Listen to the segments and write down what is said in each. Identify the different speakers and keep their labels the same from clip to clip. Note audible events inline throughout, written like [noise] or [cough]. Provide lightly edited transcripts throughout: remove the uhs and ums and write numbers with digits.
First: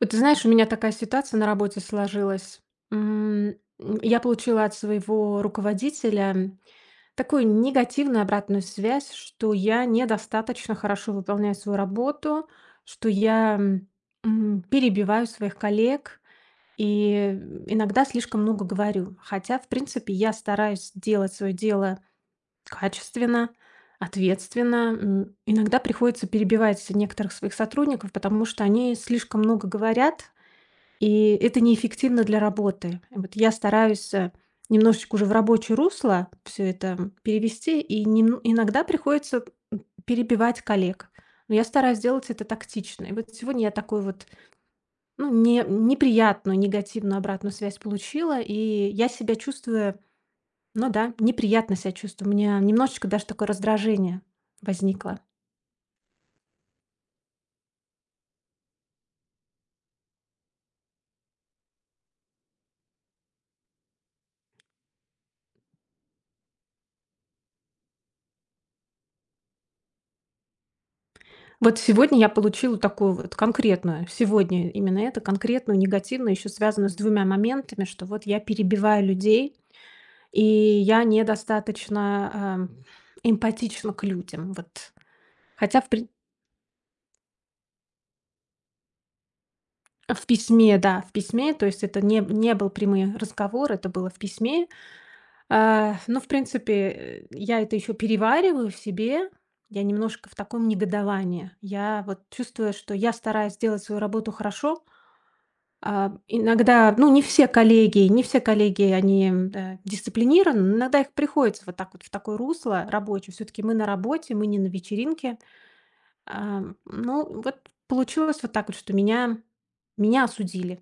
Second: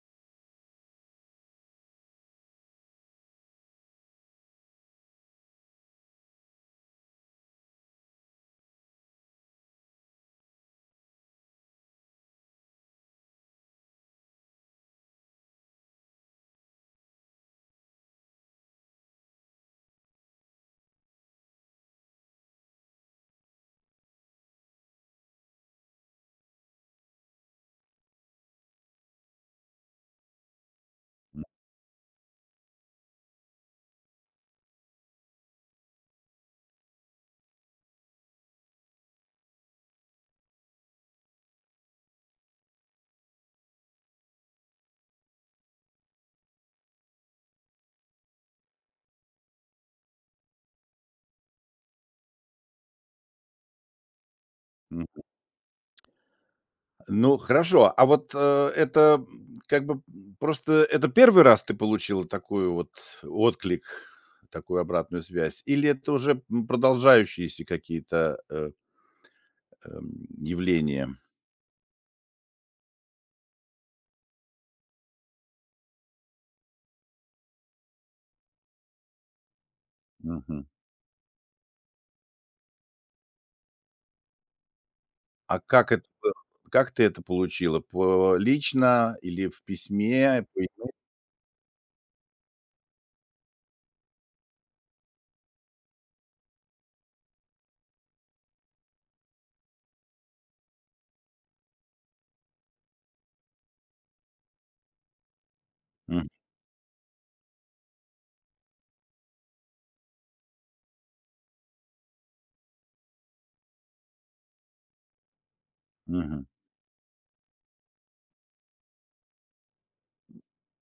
Speaker 1: Вот ты знаешь, у меня такая ситуация на работе сложилась. М, я получила от своего руководителя такую негативную обратную связь, что я недостаточно хорошо выполняю свою работу, что я перебиваю своих коллег и иногда слишком много говорю. Хотя, в принципе, я стараюсь делать свое дело качественно, ответственно. Иногда приходится перебивать некоторых своих сотрудников, потому что они слишком много говорят, и это неэффективно для работы. Вот я стараюсь, немножечко уже в рабочее русло все это перевести, и нем иногда приходится, перебивать коллег. Но я стараюсь делать это тактично. И вот сегодня я такую вот, ну, не неприятную, негативную обратную связь получила, и я себя чувствую, ну да, неприятно себя чувствую. У меня немножечко даже такое раздражение возникло.
Speaker 2: Мгм. Ну, хорошо. А вот, это, как бы, просто это первый раз ты получила такую вот отклик, такую обратную связь, или это уже, продолжающиеся какие-то, явления?
Speaker 1: Вот сегодня я получила такую вот конкретную, сегодня именно это, конкретную, негативную, еще связанную с двумя моментами, что вот я перебиваю людей, и
Speaker 2: Мгм.
Speaker 1: я недостаточно эмпатична к людям. Вот.
Speaker 2: А
Speaker 1: Хотя в,
Speaker 2: как это
Speaker 1: при-
Speaker 2: было? Как ты это получила? По лично или в
Speaker 1: в
Speaker 2: письме? По
Speaker 1: письме,
Speaker 2: имейлу?
Speaker 1: да, в письме, то есть это не был прямой разговор, это было в письме. А, ну, в принципе, я это еще перевариваю в себе, я немножко в таком негодовании. Я вот чувствую, что я стараюсь сделать свою работу хорошо. А,
Speaker 2: Мгм,
Speaker 1: иногда, ну, не все коллеги, они, дисциплинированы, но иногда их приходится вот так вот в такое русло рабочее. Все таки мы на работе, мы не на вечеринке.
Speaker 2: мгм.
Speaker 1: А, ну, вот получилось вот так вот, что меня осудили.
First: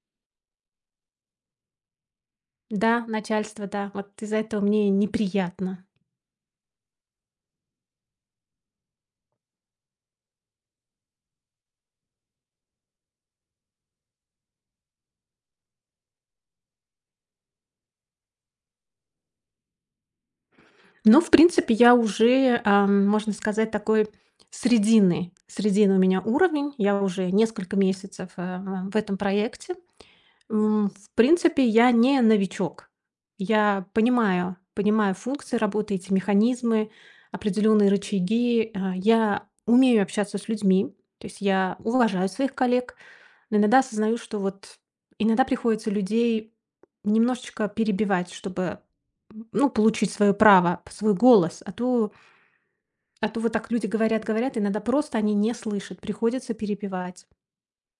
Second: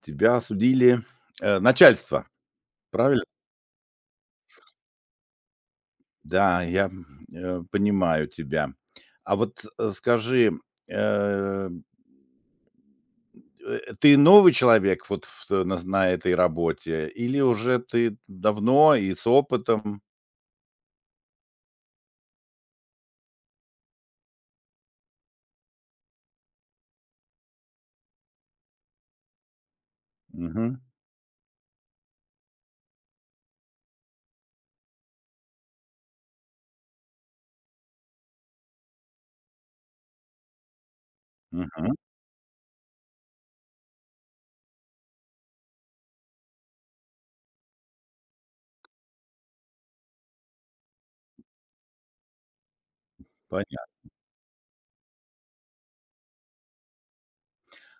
Speaker 2: Тебя осудили, начальство,
Speaker 1: Да,
Speaker 2: правильно?
Speaker 1: начальство, да, вот из-за этого мне неприятно.
Speaker 2: Да, я, понимаю тебя. А вот, скажи, э ты новый человек вот в э, на этой работе или уже ты давно и с опытом?
Speaker 1: Но, в принципе, я уже, можно сказать, такой срединный у меня уровень. Я уже несколько месяцев, в этом проекте.
Speaker 2: Мгм,
Speaker 1: В принципе, я не новичок. Я понимаю функции работы, эти механизмы, определенные рычаги. А, я умею общаться с людьми, то есть я
Speaker 2: мгм.
Speaker 1: уважаю своих коллег, но иногда осознаю, что вот иногда приходится людей немножечко перебивать, чтобы, ну, получить свое право, свой голос. А то вот так люди
Speaker 2: Понятно.
Speaker 1: говорят, говорят, иногда просто они не слышат, приходится перебивать.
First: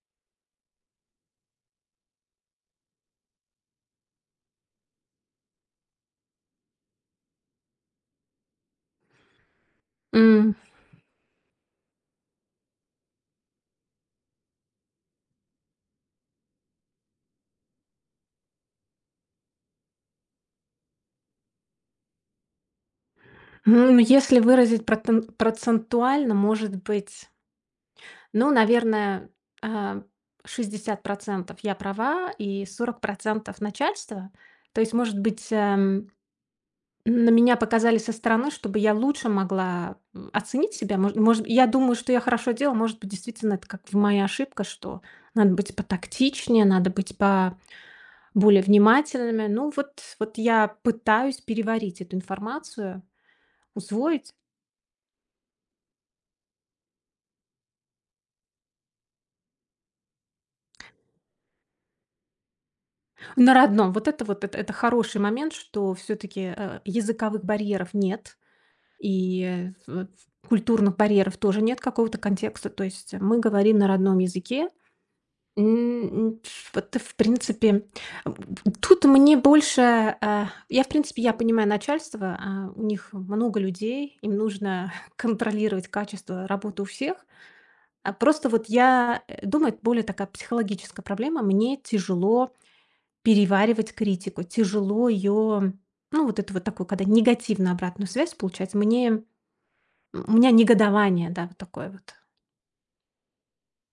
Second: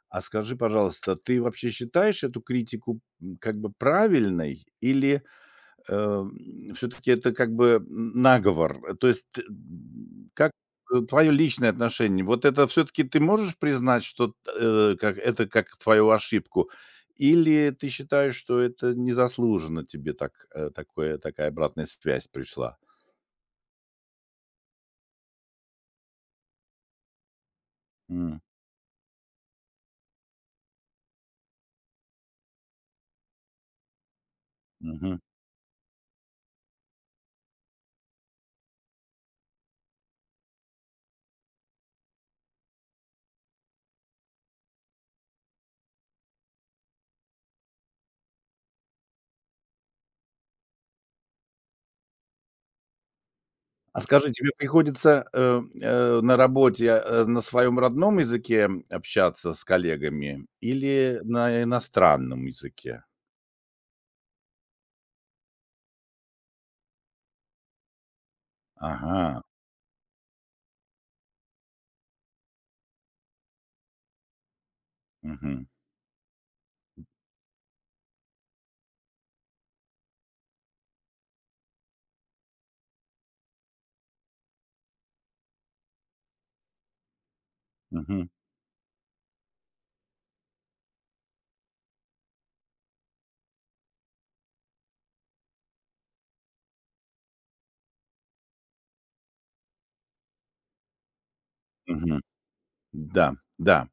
Speaker 2: А скажи, пожалуйста, ты вообще считаешь эту критику, как бы правильной или все таки это как бы н наговор. То есть, как, твоё личное отношение? Вот это все таки ты можешь признать, что как твою ошибку? Или ты считаешь, что это незаслуженно тебе так, э, такое такая обратная связь пришла?
Speaker 1: Если выразить протен процентуально, может быть,
Speaker 2: М,
Speaker 1: ну, наверное, а, 60% я права и 40% начальство. То есть, может
Speaker 2: мгм.
Speaker 1: быть, на меня показали со стороны, чтобы я лучше могла, оценить себя. Может, я думаю, что я хорошо делала. Может быть, действительно, это как моя ошибка, что надо быть потактичнее, надо быть по более внимательными. Ну, вот я пытаюсь переварить эту информацию,
Speaker 2: А скажи,
Speaker 1: усвоить.
Speaker 2: тебе приходится, на работе, на своем родном языке общаться с коллегами или на иностранном языке?
Speaker 1: На родном. Вот это вот, это хороший момент, что все-таки языковых барьеров нет,
Speaker 2: Ага.
Speaker 1: и вот культурных барьеров тоже нет какого-то контекста. То есть мы говорим на родном языке.
Speaker 2: Мгм.
Speaker 1: М, Вот, в принципе, м, тут мне больше. Я, в принципе, я понимаю начальство, у них много людей, им нужно [laughs] контролировать качество работы у всех.
Speaker 2: Мгм.
Speaker 1: Просто вот я думаю, это более такая психологическая проблема. Мне тяжело переваривать критику. Тяжело ее, ну, вот это вот такую, когда негативную обратную связь получать. У меня негодование, да, вот такое вот.
Speaker 2: Мгм. Да, да,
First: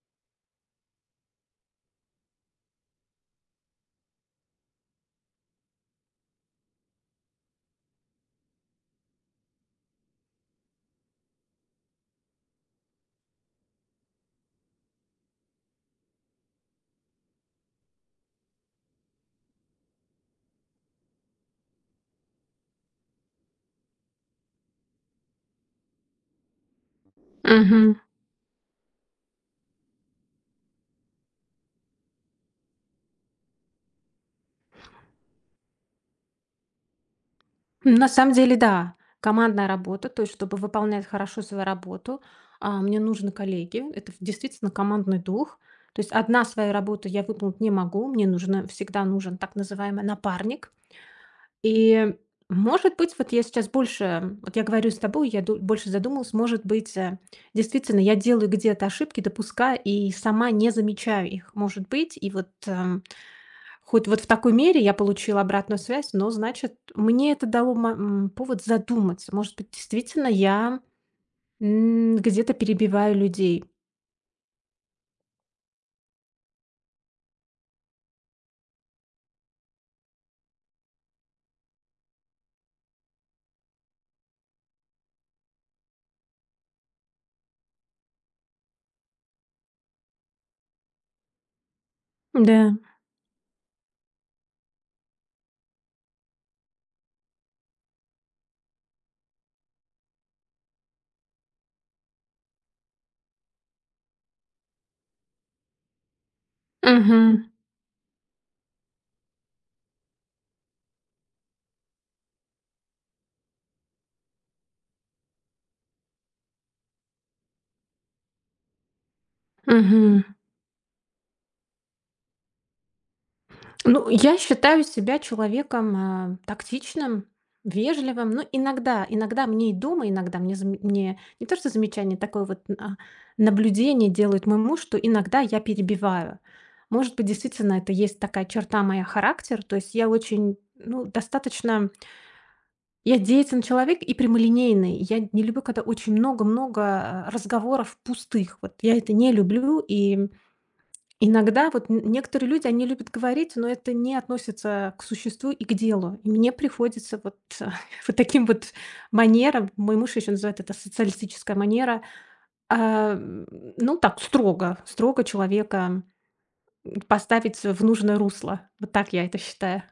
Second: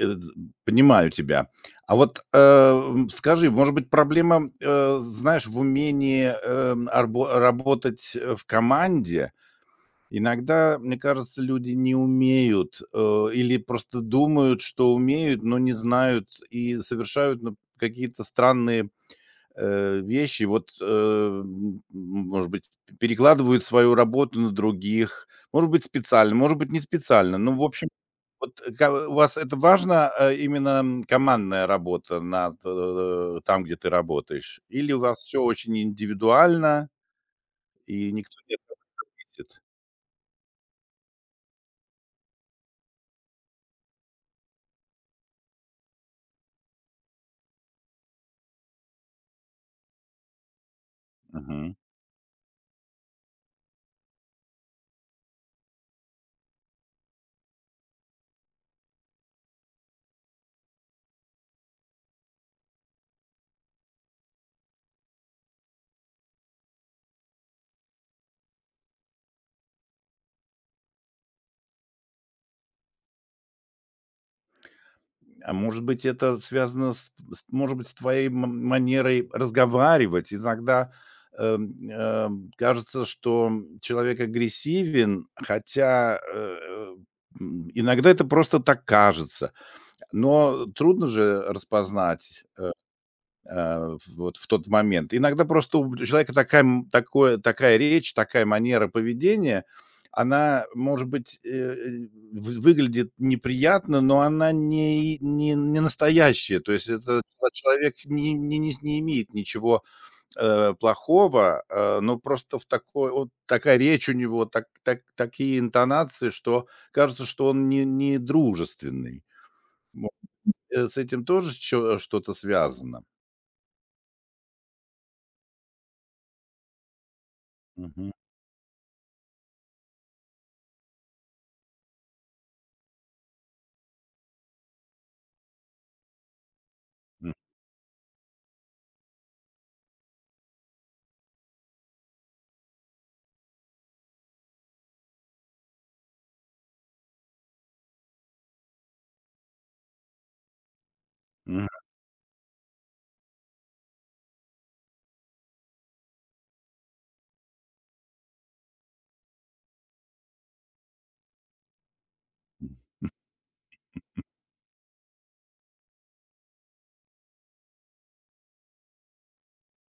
Speaker 2: э, понимаю тебя. А вот, скажи, может быть, проблема, знаешь, в умении, арбо работать, в команде? Иногда, мне кажется, люди не умеют, или просто думают, что умеют, но не знают и совершают, ну, какие-то странные, вещи. Вот, может быть, перекладывают свою работу на других, может быть, специально, может быть, не специально. Ну, в общем
Speaker 1: Мгм.
Speaker 2: вот, у вас это важно, именно, командная работа над, там, где ты работаешь? Или у вас все очень индивидуально
Speaker 1: На
Speaker 2: и
Speaker 1: самом
Speaker 2: никто
Speaker 1: деле,
Speaker 2: не
Speaker 1: да,
Speaker 2: ответит?
Speaker 1: командная работа, то есть, чтобы выполнять хорошо свою работу, мне нужны коллеги. Это в действительно командный дух. То есть одна свою работу я выполнить не могу. Мне нужно всегда нужен так называемый напарник.
Speaker 2: Мгм.
Speaker 1: И, может быть, вот я сейчас больше, вот я говорю с тобой, больше задумалась, может быть, действительно, я делаю где-то ошибки, допускаю, и сама не замечаю их, может быть, и вот хоть вот в такой мере я получила обратную связь, но, значит, мне это дало повод задуматься, может быть, действительно, я где-то перебиваю людей.
Speaker 2: А может быть, это связано с, может быть, с твоей манерой разговаривать? Иногда, кажется, что человек агрессивен, хотя, иногда это просто так кажется. Но трудно же распознать,
Speaker 1: Да.
Speaker 2: Вот в тот момент. Иногда просто у человека такая м такое такая речь, такая манера поведения, она, может быть, э, э, вы выглядит неприятно, но она не настоящая. То есть это
Speaker 1: Угу.
Speaker 2: человек не имеет ничего, плохого, но просто в такой вот такая речь у него, такие интонации, что кажется, что он не дружественный.
Speaker 1: Угу.
Speaker 2: Может, с этим тоже что-то связано?
Speaker 1: Ну, я считаю себя человеком, тактичным,
Speaker 2: Мгм.
Speaker 1: вежливым. Ну, иногда мне и дома, иногда мне, мне не то что замечание, такое вот, наблюдение делает мой муж, что иногда я перебиваю. Может быть, действительно, это есть такая черта моя характер. То есть я очень, ну, достаточно, я деятельный человек и прямолинейный. Я не люблю, когда очень много-много разговоров пустых. Вот я это не люблю, и
Speaker 2: Мгм.
Speaker 1: иногда вот н некоторые люди, они любят говорить, но это не относится к существу и к делу. И мне приходится вот, [laughs] вот таким вот манерам, мой муж еще называет это социалистическая манера, а, м, ну так строго, строго человека поставить в нужное русло. Вот так я это считаю.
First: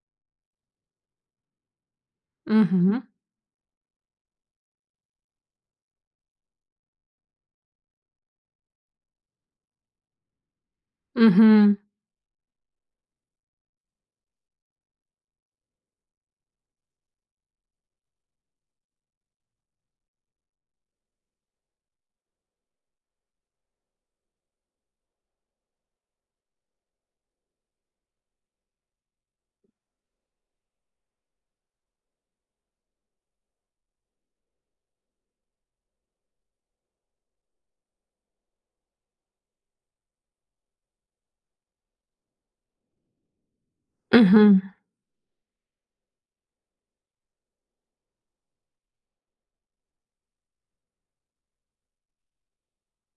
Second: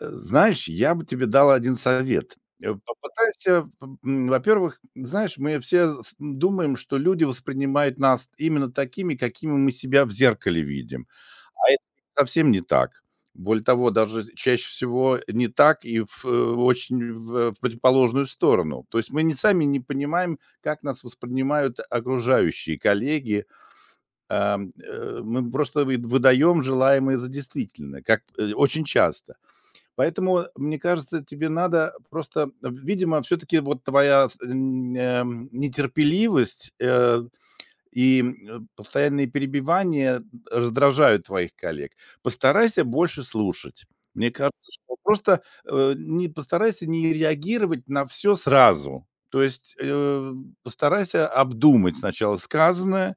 Speaker 2: Знаешь, я бы тебе дал один совет.
Speaker 1: Угу.
Speaker 2: Попытайся, во-первых, знаешь, мы все с думаем, что люди воспринимают нас именно такими, какими мы себя в зеркале видим, а
Speaker 1: Угу.
Speaker 2: это совсем не так. Более того, даже чаще всего не так, и очень в противоположную сторону. То есть мы не сами не понимаем, как нас воспринимают окружающие, коллеги. Мы просто выдаем желаемое за действительное, как, очень часто. Поэтому, мне кажется, тебе надо просто, видимо, все таки вот твоя с н нетерпеливость, и, постоянные перебивания раздражают твоих коллег. Постарайся больше слушать. Мне
Speaker 1: Мгм.
Speaker 2: кажется, что просто, не постарайся не реагировать на все сразу. То есть, постарайся обдумать сначала сказанное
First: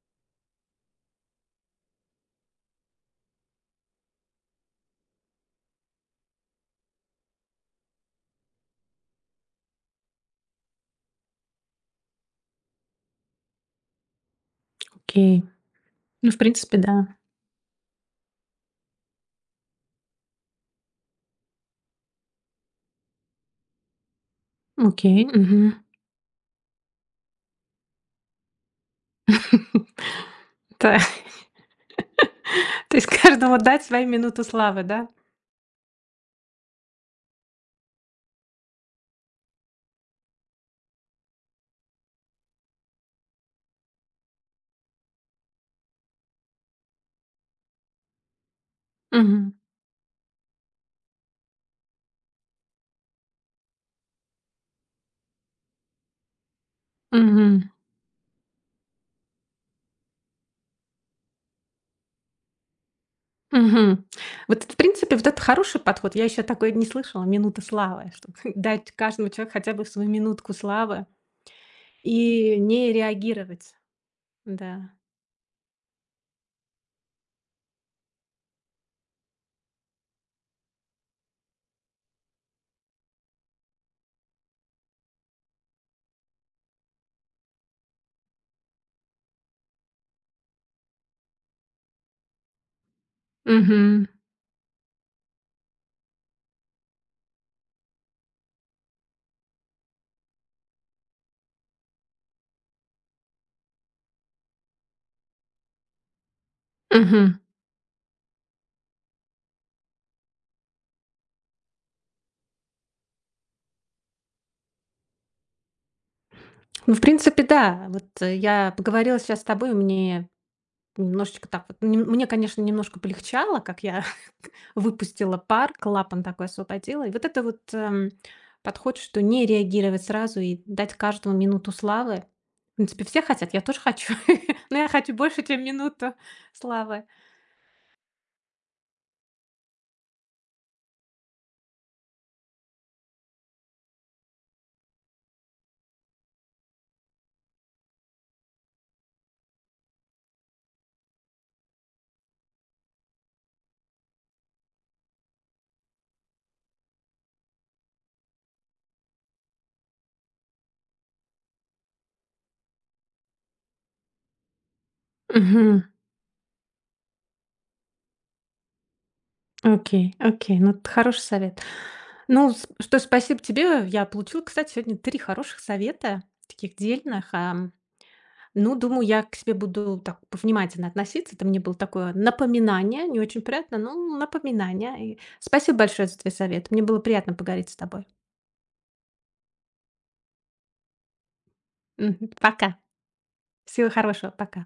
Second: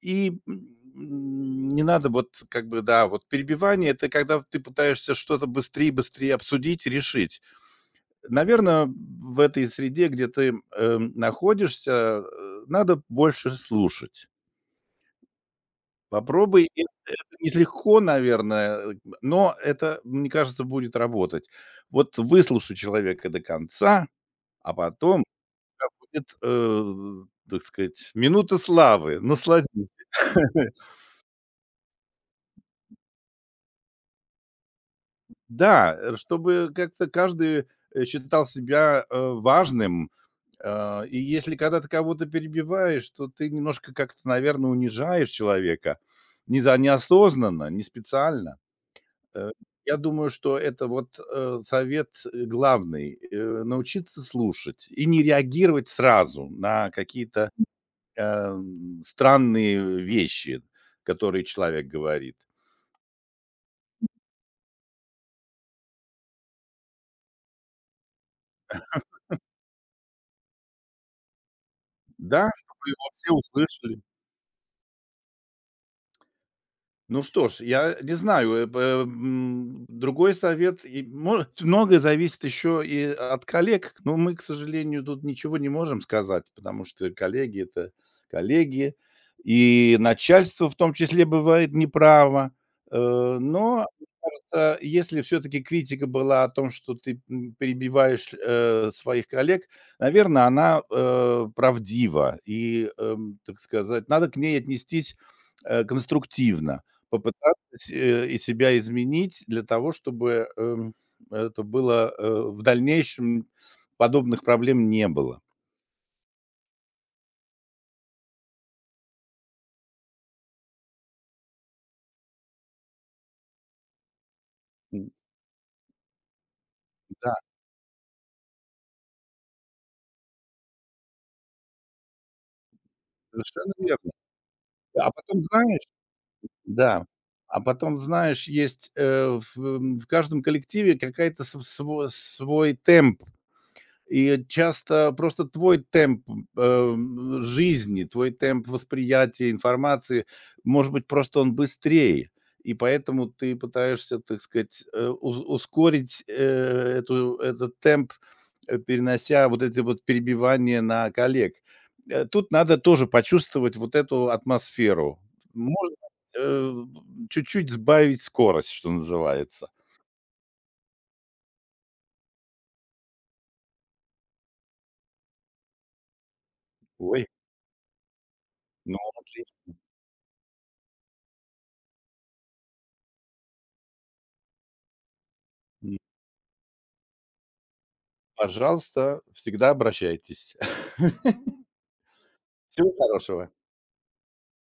Speaker 2: и, не надо вот как бы, да, вот перебивание- это когда ты пытаешься что-то быстрее быстрее обсудить решить. Наверное, в этой среде, где ты, находишься, надо больше слушать.
Speaker 1: Окей. Ну, в
Speaker 2: Попробуй,
Speaker 1: принципе, да.
Speaker 2: это нелегко, наверное, но это, мне кажется, будет работать. Вот выслушай человека до конца, а потом у
Speaker 1: Окей. Угу.
Speaker 2: тебя будет, так сказать, минута славы. Насладись.
Speaker 1: [laughs]
Speaker 2: [laughs]
Speaker 1: Да. [laughs] То есть каждому дать свою минуту славы, да?
Speaker 2: Да, чтобы как-то каждый, считал себя, важным. И если когда ты кого-то перебиваешь, то ты немножко как-то, наверное, унижаешь человека. Не за Неосознанно, не специально. Э,
Speaker 1: Мгм.
Speaker 2: я думаю, что это вот, совет, главный, научиться слушать и не реагировать сразу на какие-то,
Speaker 1: Мгм.
Speaker 2: странные вещи, которые человек говорит.
Speaker 1: Мгм. Вот это, в принципе, вот это хороший подход. Я еще такое не слышала. Минута славы, чтобы [laughs] дать каждому человеку хотя бы свою минутку славы
Speaker 2: Да,
Speaker 1: и
Speaker 2: чтобы
Speaker 1: не
Speaker 2: его все
Speaker 1: реагировать.
Speaker 2: услышали.
Speaker 1: Да.
Speaker 2: Ну что ж, я не знаю, другой совет, и мо многое зависит еще и от коллег, но мы, к сожалению, тут ничего не можем сказать, потому что коллеги- это коллеги, и начальство в том числе бывает неправо. Но,
Speaker 1: Мгм.
Speaker 2: мне кажется, если все таки критика была о том, что ты, перебиваешь, своих коллег, наверное, она, правдива и, так сказать, надо к ней отнестись, конструктивно.
Speaker 1: Мгм.
Speaker 2: Попытаться и себя изменить для того, чтобы, это было, в дальнейшем подобных проблем не было.
Speaker 1: Ну, в принципе, да. Вот я поговорила сейчас с тобой, мне немножечко так вот. Мне, конечно, немножко полегчало, как я
Speaker 2: М,
Speaker 1: выпустила пар, клапан такой освободила. И вот
Speaker 2: да,
Speaker 1: это вот, подход, что не реагировать сразу и дать каждому минуту славы. В принципе, все хотят, я
Speaker 2: совершенно
Speaker 1: тоже
Speaker 2: верно.
Speaker 1: хочу, [laughs] но я
Speaker 2: А
Speaker 1: хочу
Speaker 2: потом,
Speaker 1: больше, чем
Speaker 2: знаешь
Speaker 1: минуту славы.
Speaker 2: да, а потом, знаешь, есть, в каждом коллективе какая-то св сво свой темп. И часто просто твой темп, жизни, твой темп восприятия информации, может быть, просто он быстрее, и поэтому ты пытаешься, так сказать, э, уз ускорить, эту этот темп, перенося вот эти вот перебивания на коллег. Тут надо тоже почувствовать вот эту атмосферу.
Speaker 1: Мгм.
Speaker 2: Можно, э, чуть-чуть сбавить скорость, что называется.
Speaker 1: Окей, окей, ну, это хороший совет. Ну, с что спасибо тебе. Я получила, кстати, сегодня 3 хороших совета, таких
Speaker 2: Ой,
Speaker 1: дельных. Ну,
Speaker 2: ну,
Speaker 1: думаю, я к себе
Speaker 2: отлично.
Speaker 1: буду так повнимательно относиться. Это мне было такое напоминание, не очень приятно, но напоминание. И спасибо большое за твой совет. Мне было приятно поговорить с тобой.
Speaker 2: Пожалуйста, всегда обращайтесь. [laughs]
Speaker 1: Мгм. Пока.
Speaker 2: Всего хорошего.
Speaker 1: Всего хорошего. Пока.